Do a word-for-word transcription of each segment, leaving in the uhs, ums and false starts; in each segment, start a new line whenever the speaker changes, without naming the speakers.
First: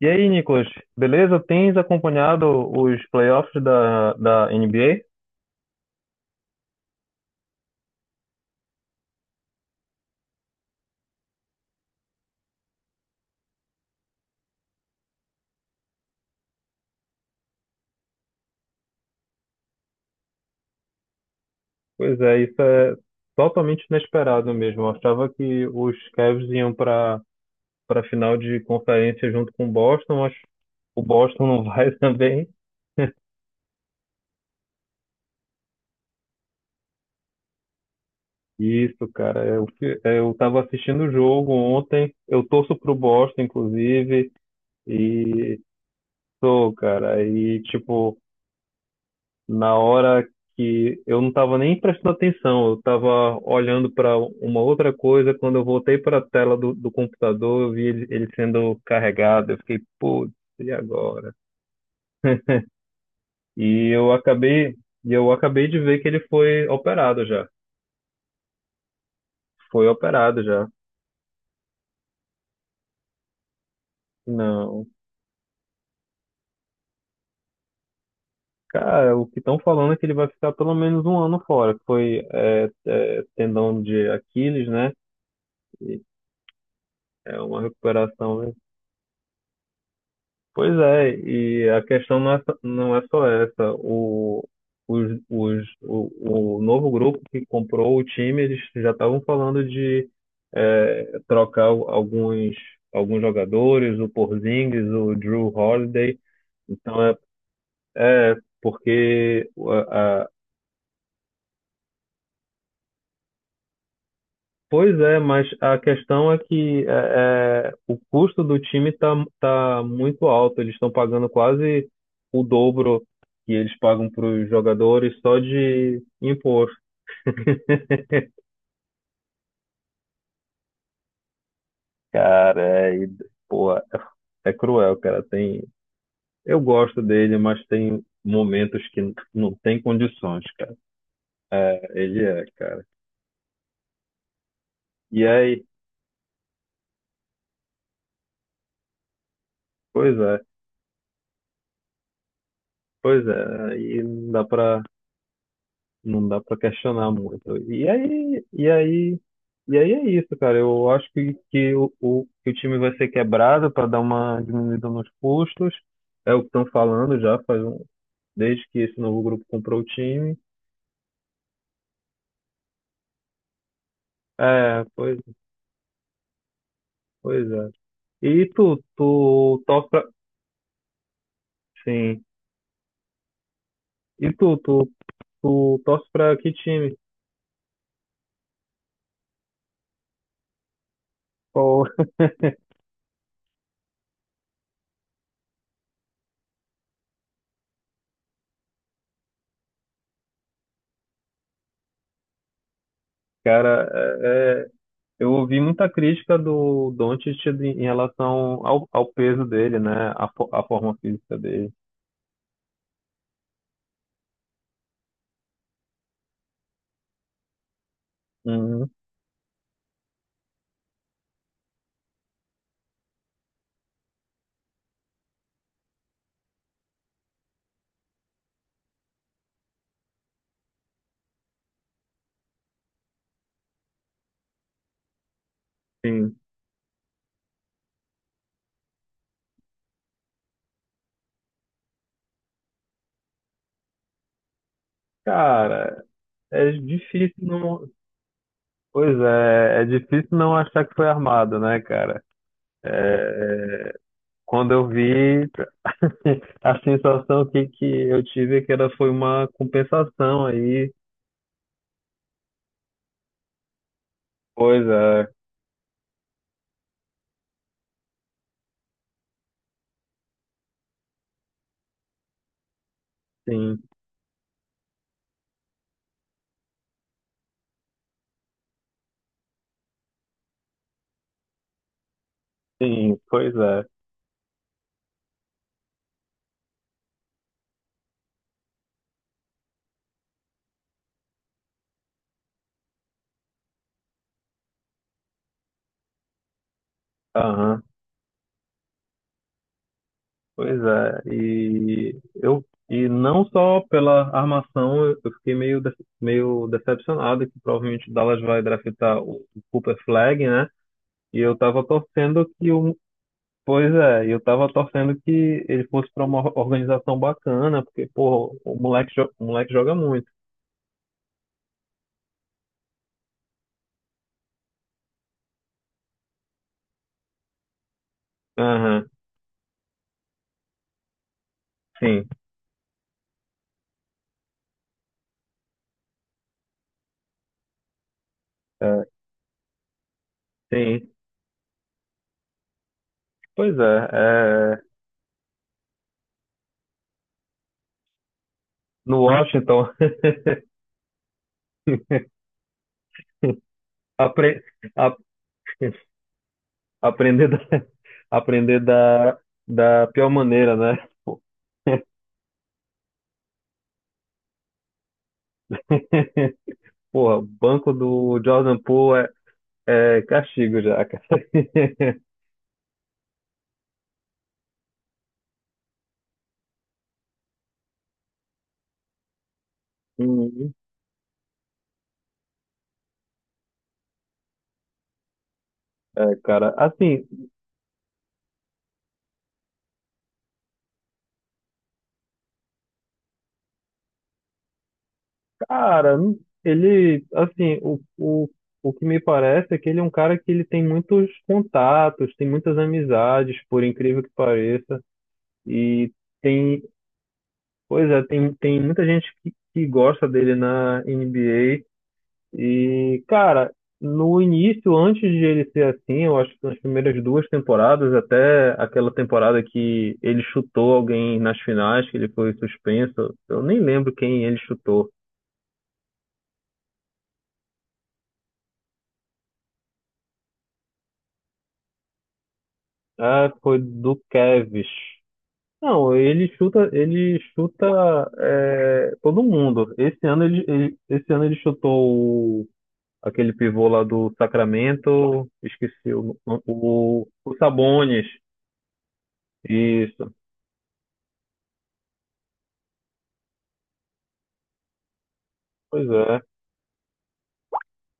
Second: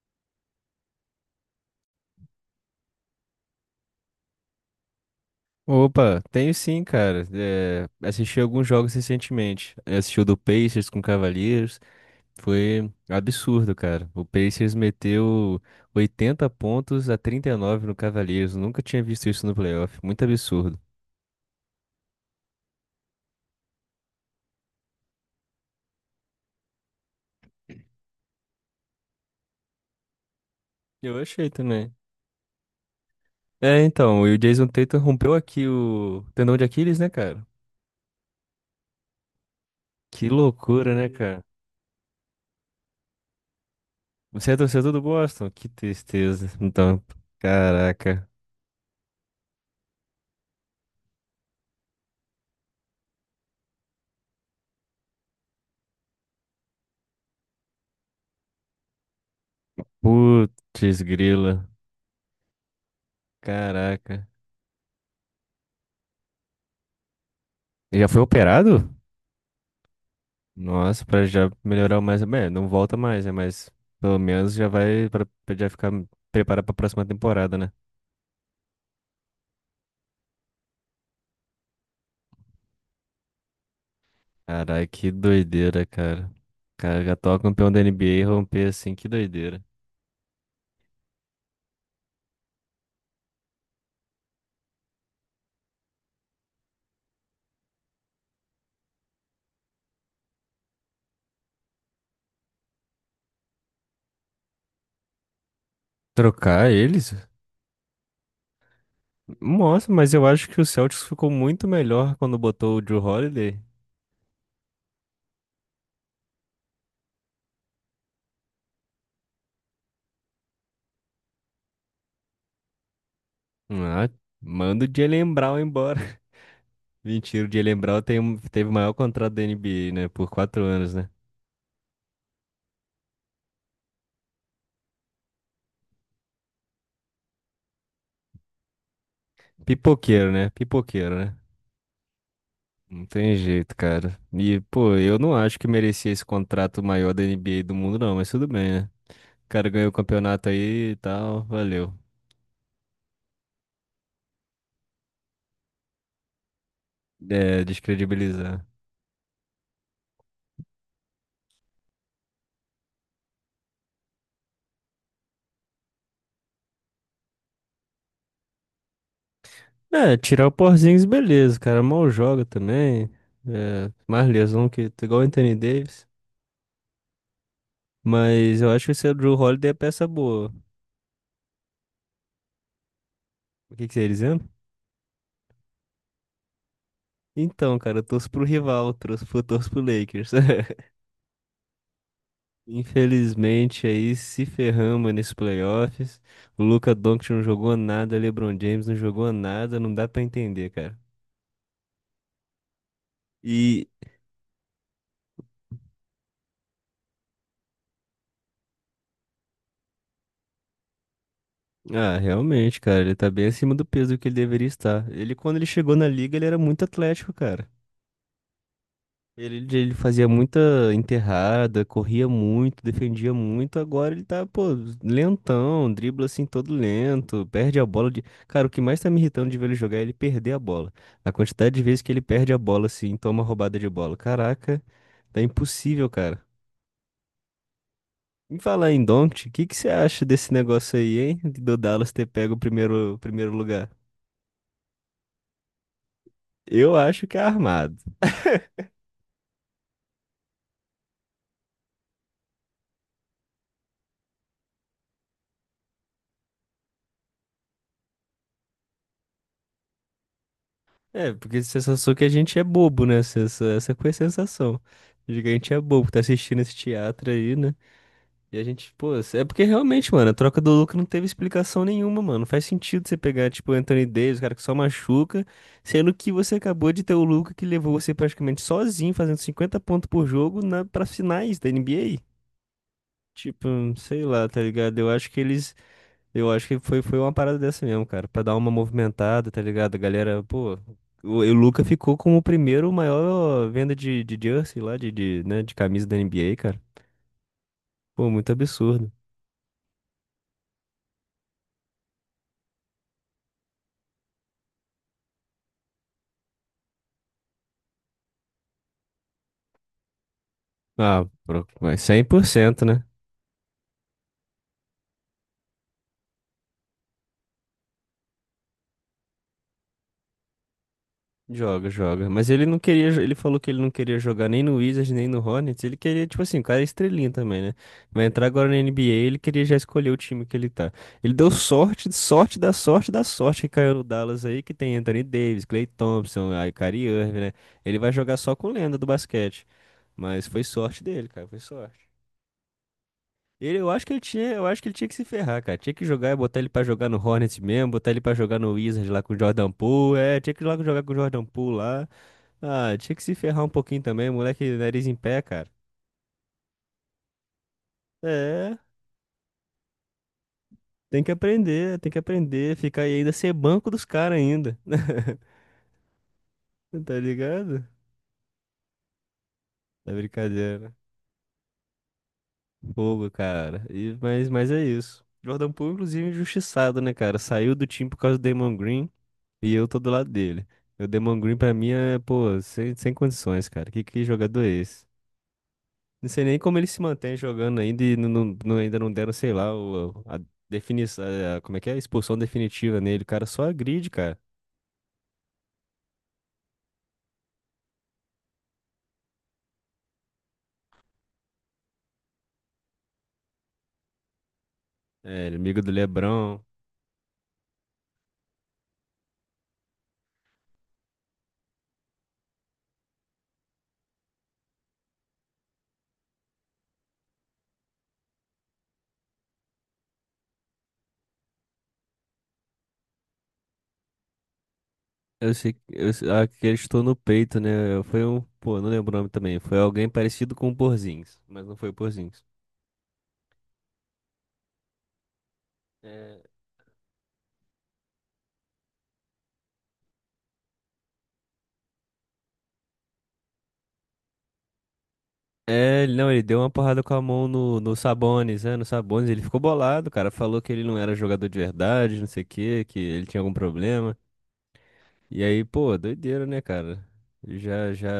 E aí, Nicolas, beleza? Tens acompanhado os playoffs da, da N B A?
Opa, tenho sim, cara. É, assisti alguns jogos recentemente. Eu assisti o do Pacers com Cavaliers. Foi absurdo, cara. O Pacers meteu oitenta pontos a trinta e nove no Cavaliers. Nunca tinha visto isso no playoff. Muito absurdo.
Pois é, isso é totalmente inesperado mesmo. Eu achava que os Cavs iam para para final de conferência junto com o Boston, mas o
Eu
Boston
achei
não vai
também.
também.
É, então, e o Jason Tatum rompeu aqui o tendão de Aquiles, né, cara?
Isso, cara, eu, fi- é,
Que
eu tava
loucura,
assistindo
né,
o
cara?
jogo ontem, eu torço pro Boston, inclusive,
Você é torcedor do Boston?
e
Que tristeza.
sou,
Então,
cara, e tipo.
caraca.
Na hora que eu não estava nem prestando atenção, eu estava olhando para uma outra coisa. Quando eu voltei para a tela do, do computador, eu vi ele ele sendo carregado. Eu fiquei, putz, e
Putz,
agora?
grila.
E eu
Caraca.
acabei, e eu acabei de ver que ele foi operado já.
Ele já foi operado?
Foi operado já.
Nossa, pra já melhorar mais. Bem, não volta mais, né? Mas pelo menos já
Não.
vai pra, pra já ficar preparado pra próxima temporada, né?
Cara, o que estão falando é que ele vai ficar pelo menos um ano fora, que foi é, é, tendão de Aquiles,
Caralho,
né?
que doideira,
E
cara. O cara, já atual
é uma
campeão da N B A e
recuperação, né?
romper assim, que doideira.
Pois é, e a questão não é, só- não é só essa. O, os, os, o, o novo grupo que comprou o time, eles já estavam falando de eh, trocar al- alguns, alguns jogadores, o Porzingis, o Drew Holiday.
Trocar
Então
eles?
é, é porque.
Nossa, mas eu acho que o Celtics ficou muito melhor quando botou o Jrue Holiday.
Pois é, mas a questão é que é, é, o custo do time está tá muito alto. Eles estão pagando quase o dobro que eles
Ah,
pagam para os
manda o
jogadores
Jaylen
só
Brown embora.
de imposto.
Mentira, o Jaylen Brown tem, um- teve o maior contrato da N B A, né? Por quatro anos, né?
Cara, é, e, porra, é é cruel, cara. Tem, eu gosto dele, mas tem momentos que n- não tem
Pipoqueiro,
condições,
né?
cara.
Pipoqueiro, né?
Ele é, cara.
Não tem jeito, cara. E, pô, eu
E
não acho
aí,
que merecia esse contrato maior da N B A do mundo, não, mas tudo bem, né? O cara ganhou o
pois é,
campeonato aí e tal, valeu.
pois é, aí não dá para não dá pra questionar muito.
É,
E aí,
descredibilizar.
e aí, e aí é isso, cara. Eu acho que, que, o, o, que o time vai ser quebrado para dar uma diminuída nos custos. É o que estão falando já faz um, desde que esse novo grupo comprou o
É,
time.
tirar o Porzingis, beleza, cara. Mal joga também. É, mais lesão
É,
que
pois,
igual o Anthony Davis.
pois é. E
Mas eu
tu,
acho que esse Drew
tu
Holiday é
torce pra,
peça boa.
sim.
O que que você ia
E
dizendo?
tu, tu, tu torce pra que time?
Então, cara, eu torço pro rival, torço pro, torço pro Lakers.
Pô,
Infelizmente, aí se ferramos nesses playoffs. O Luka Doncic não jogou nada, LeBron James não jogou nada, não dá pra entender, cara. E,
cara, é, é, eu ouvi muita crítica do Doncic de- em relação ao, ao peso dele, né? A, fo- a forma física dele.
ah, realmente, cara, ele tá bem acima do peso que ele deveria estar. Ele, quando ele chegou na liga, ele era muito atlético, cara.
Uhum,
Ele, ele fazia muita enterrada, corria muito, defendia muito. Agora ele tá, pô, lentão, dribla assim todo lento, perde a bola de. Cara, o que mais tá me irritando de ver ele jogar é ele perder a bola. A quantidade de vezes que ele perde a bola assim, toma roubada de bola. Caraca, tá impossível,
sim.
cara. Me falar em Doncic, o que que você acha desse negócio aí, hein? Do Dallas ter pego o primeiro, o primeiro lugar?
Cara, é
Eu acho
difícil
que é
não.
armado.
Pois é, é difícil não achar que foi armado, né, cara? É, quando eu vi, a sensação que, que eu tive é que era, foi uma compensação aí.
É, porque a sensação que a gente é bobo, né? Essa, essa foi a sensação.
Pois é,
De que a gente é bobo, tá assistindo esse teatro aí, né? E a gente, pô, é porque realmente, mano, a troca do Luka não teve explicação nenhuma, mano. Não faz sentido você pegar, tipo, o
sim,
Anthony Davis, o cara que só machuca, sendo que você acabou de ter o Luka que levou você praticamente sozinho, fazendo cinquenta pontos por jogo na, pra finais da N B A.
sim, pois
Tipo,
é.
sei lá, tá ligado? Eu acho que eles. Eu acho que foi, foi uma parada dessa mesmo, cara. Pra dar uma movimentada, tá ligado? A galera, pô. O, e o Luca ficou como o primeiro maior venda de, de jersey lá, de, de, né, de camisa da N B A, cara.
Aham.
Pô, muito absurdo.
Pois é, e eu e não só pela armação, eu eu fiquei meio de- meio decepcionado que provavelmente o Dallas vai draftar o Cooper Flag, né?
Ah,
E eu
pro-
tava
mas cem por
torcendo que
cento
o
né?
Pois é, e eu tava torcendo que ele fosse para uma organização bacana, porque, pô, o moleque, jo- o moleque joga muito.
Joga, joga. Mas ele não queria, jo- ele falou que ele não queria jogar nem no Wizards, nem no Hornets. Ele queria, tipo assim, o cara é estrelinha também, né? Vai entrar agora na
Aham,
N B A, ele queria já escolher o time que ele tá. Ele deu sorte,
sim,
sorte da sorte da sorte que caiu no Dallas aí, que tem Anthony Davis, Klay Thompson, aí Kyrie Irving, né? Ele vai jogar só com lenda do
é,
basquete. Mas foi sorte
sim.
dele, cara, foi sorte.
Pois
Ele, eu
é,
acho que ele tinha, eu acho
é,
que ele tinha que se ferrar, cara. Tinha que jogar, botar ele pra jogar no Hornets mesmo, botar ele pra jogar no Wizards lá
no
com o Jordan
Washington.
Poole, é, tinha que ir lá jogar com o Jordan Poole lá. Ah, tinha que se ferrar um pouquinho também,
apre,
moleque, nariz em
a-
pé, cara.
Aprender da,
É,
aprender da, da pior maneira, né?
tem que
Pô,
aprender, tem que aprender, ficar aí ainda ser banco dos caras ainda. Tá
porra, o
ligado?
banco do Jordan Poole
É
é, é castigo
brincadeira.
já, cara.
Fogo, cara. E, mas, mas é isso. Jordan Poole, inclusive, injustiçado, né, cara? Saiu do time por causa do Damon Green e eu tô do lado dele.
Uhum.
O Damon Green, pra mim, é, pô, sem, sem condições, cara. Que, que jogador é esse? Não
É,
sei nem
cara,
como ele se
assim,
mantém jogando ainda e não, não- não- ainda não deram, sei lá, o- a definição, como é que é? A expulsão definitiva nele. O cara só agride, cara.
cara, não- ele, assim, o, o, o que me parece é que ele é um cara que ele tem muitos contatos, tem muitas amizades, por incrível que pareça,
É, ele é do
e
LeBron.
tem, pois é, tem, tem muita gente que, que gosta dele na N B A. E, cara, no início, antes de ele ser assim, eu acho que nas primeiras duas temporadas, até aquela temporada que ele chutou alguém nas finais, que ele foi suspenso, eu nem lembro quem ele chutou.
Eu sei, que- eu, sei- ah, que ele estou no peito, né? Foi um, pô, não lembro o nome também. Foi alguém parecido com o Porzingis, mas não foi o Porzingis.
Ah, foi do Kevs. Não,
É,
ele chuta, ele chuta é, todo mundo. Esse ano ele, ele- esse ano ele chutou o- aquele pivô lá do Sacramento,
é,
esqueci
não,
o,
ele deu uma porrada com a
o,
mão
o
no, no
Sabonis.
Sabonis, né? No Sabonis, ele ficou bolado, cara.
Isso.
Falou que ele não era jogador de verdade, não sei o quê, que ele tinha algum problema. E aí, pô,
Pois é.
doideira, né, cara? Já, já,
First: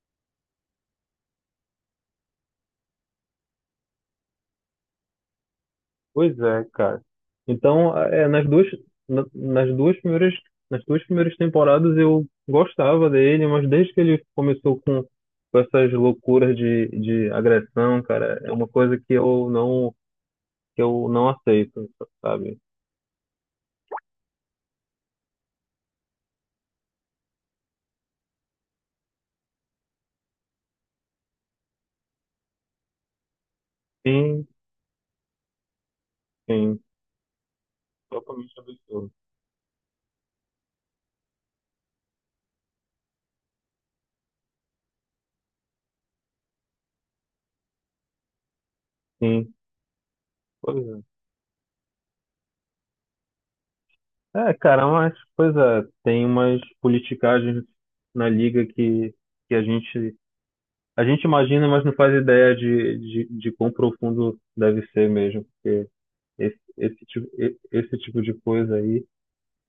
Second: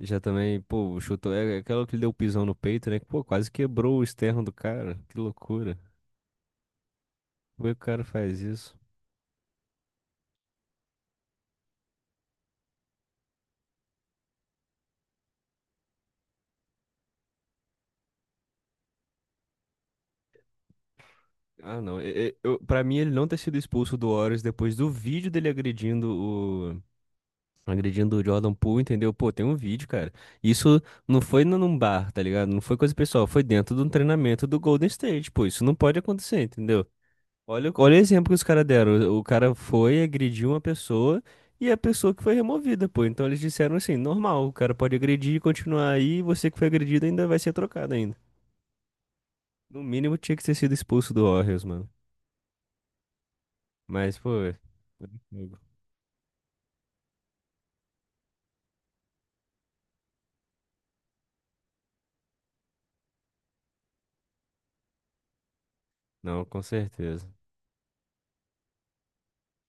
já também, pô, chutou. É aquela que deu o pisão no peito, né? que, Pô, quase quebrou o externo do cara. Que loucura.
Pois é, cara.
Como é que o
Então,
cara
é,
faz
nas duas,
isso?
na- nas duas primeiras, nas duas primeiras temporadas eu gostava dele, mas desde que ele começou com, com essas loucuras de, de agressão, cara, é uma coisa que eu não, que eu não
Ah,
aceito,
não. e- e- Eu,
sabe?
pra mim, ele não ter sido expulso do Warriors depois do vídeo dele agredindo o. Agredindo o Jordan Poole, entendeu? Pô, tem um vídeo, cara. Isso não foi num num bar, tá ligado? Não foi coisa pessoal, foi dentro de um treinamento
Sim,
do Golden State. Pô, isso não pode acontecer,
sim.
entendeu? Olha, o- olha o exemplo que os
Totalmente
caras deram.
absurdo.
O o cara foi, agrediu uma pessoa e a pessoa que foi removida, pô. Então eles disseram assim, normal, o cara pode agredir e continuar aí, e você que foi agredido ainda vai ser trocado ainda.
Sim,
No mínimo tinha que ter sido
pois é.
expulso do Warriors, mano. Mas, pô,
É, cara,
foi
mas, pois
fogo.
é, tem umas politicagens na liga. Que, que a gente A gente imagina, mas não faz ideia de, de, de quão profundo deve ser mesmo, porque
Não,
esse,
com
esse,
certeza.
tipo, e- esse tipo de coisa aí,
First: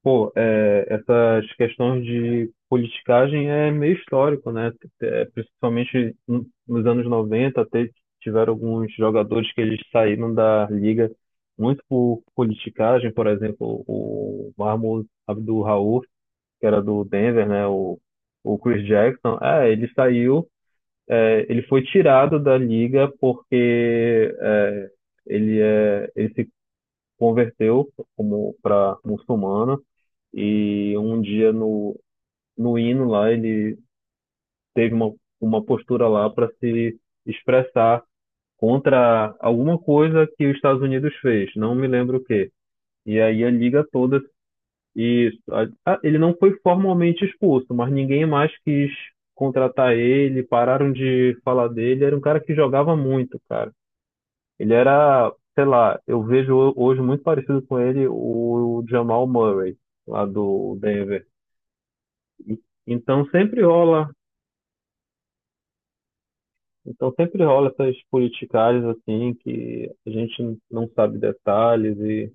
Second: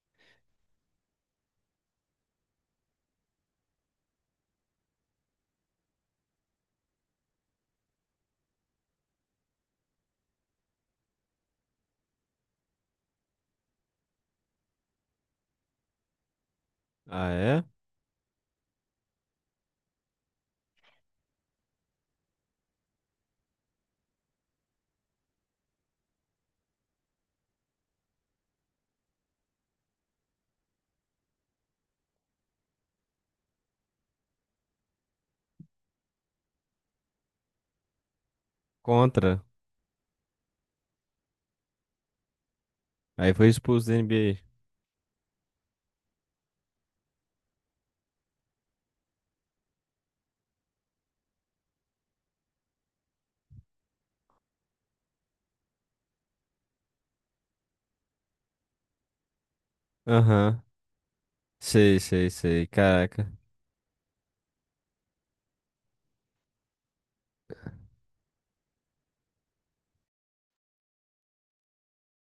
pô, é, essas questões de politicagem é meio histórico, né? É, principalmente no- nos anos noventa, até tiveram alguns jogadores que eles saíram da liga muito por politicagem, por exemplo, o Mahmoud Abdul-Rauf, que era do
Ah,
Denver,
é?
né? O, o Chris Jackson. É, ele saiu, é, ele foi tirado da liga porque é, ele, é, ele se converteu como para muçulmano e um dia no, no hino lá ele teve uma, uma postura lá para se expressar contra
Contra.
alguma coisa que os Estados Unidos fez, não me lembro o quê. E
Aí
aí
foi
a liga
expulso da
toda
N B A.
e ah, ele não foi formalmente expulso, mas ninguém mais quis contratar ele, pararam de falar dele, era um cara que jogava muito, cara. Ele era, sei lá, eu vejo ho- hoje muito parecido com ele o Jamal Murray, lá
Aham.
do Denver.
Sei, sei,
E-
sei.
Então
Caraca.
sempre rola, então sempre rola essas politicagens assim que a gente não sabe detalhes. E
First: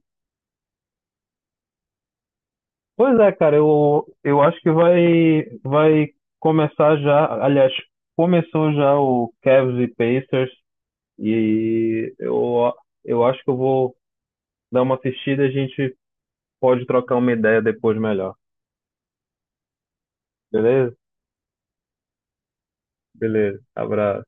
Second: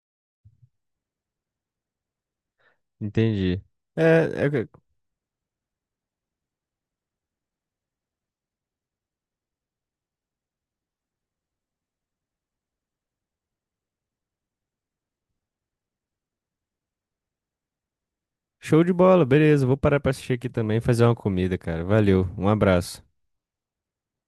pois é, cara,
Entendi. É,
eu, eu acho
é,
que vai vai começar já, aliás, começou já o Cavs e Pacers, e eu eu acho que eu vou dar uma assistida, e a gente pode trocar uma ideia depois melhor.
show de bola, beleza. Vou parar pra assistir aqui também e
Beleza?
fazer uma comida, cara. Valeu, um abraço.
Beleza, abraço.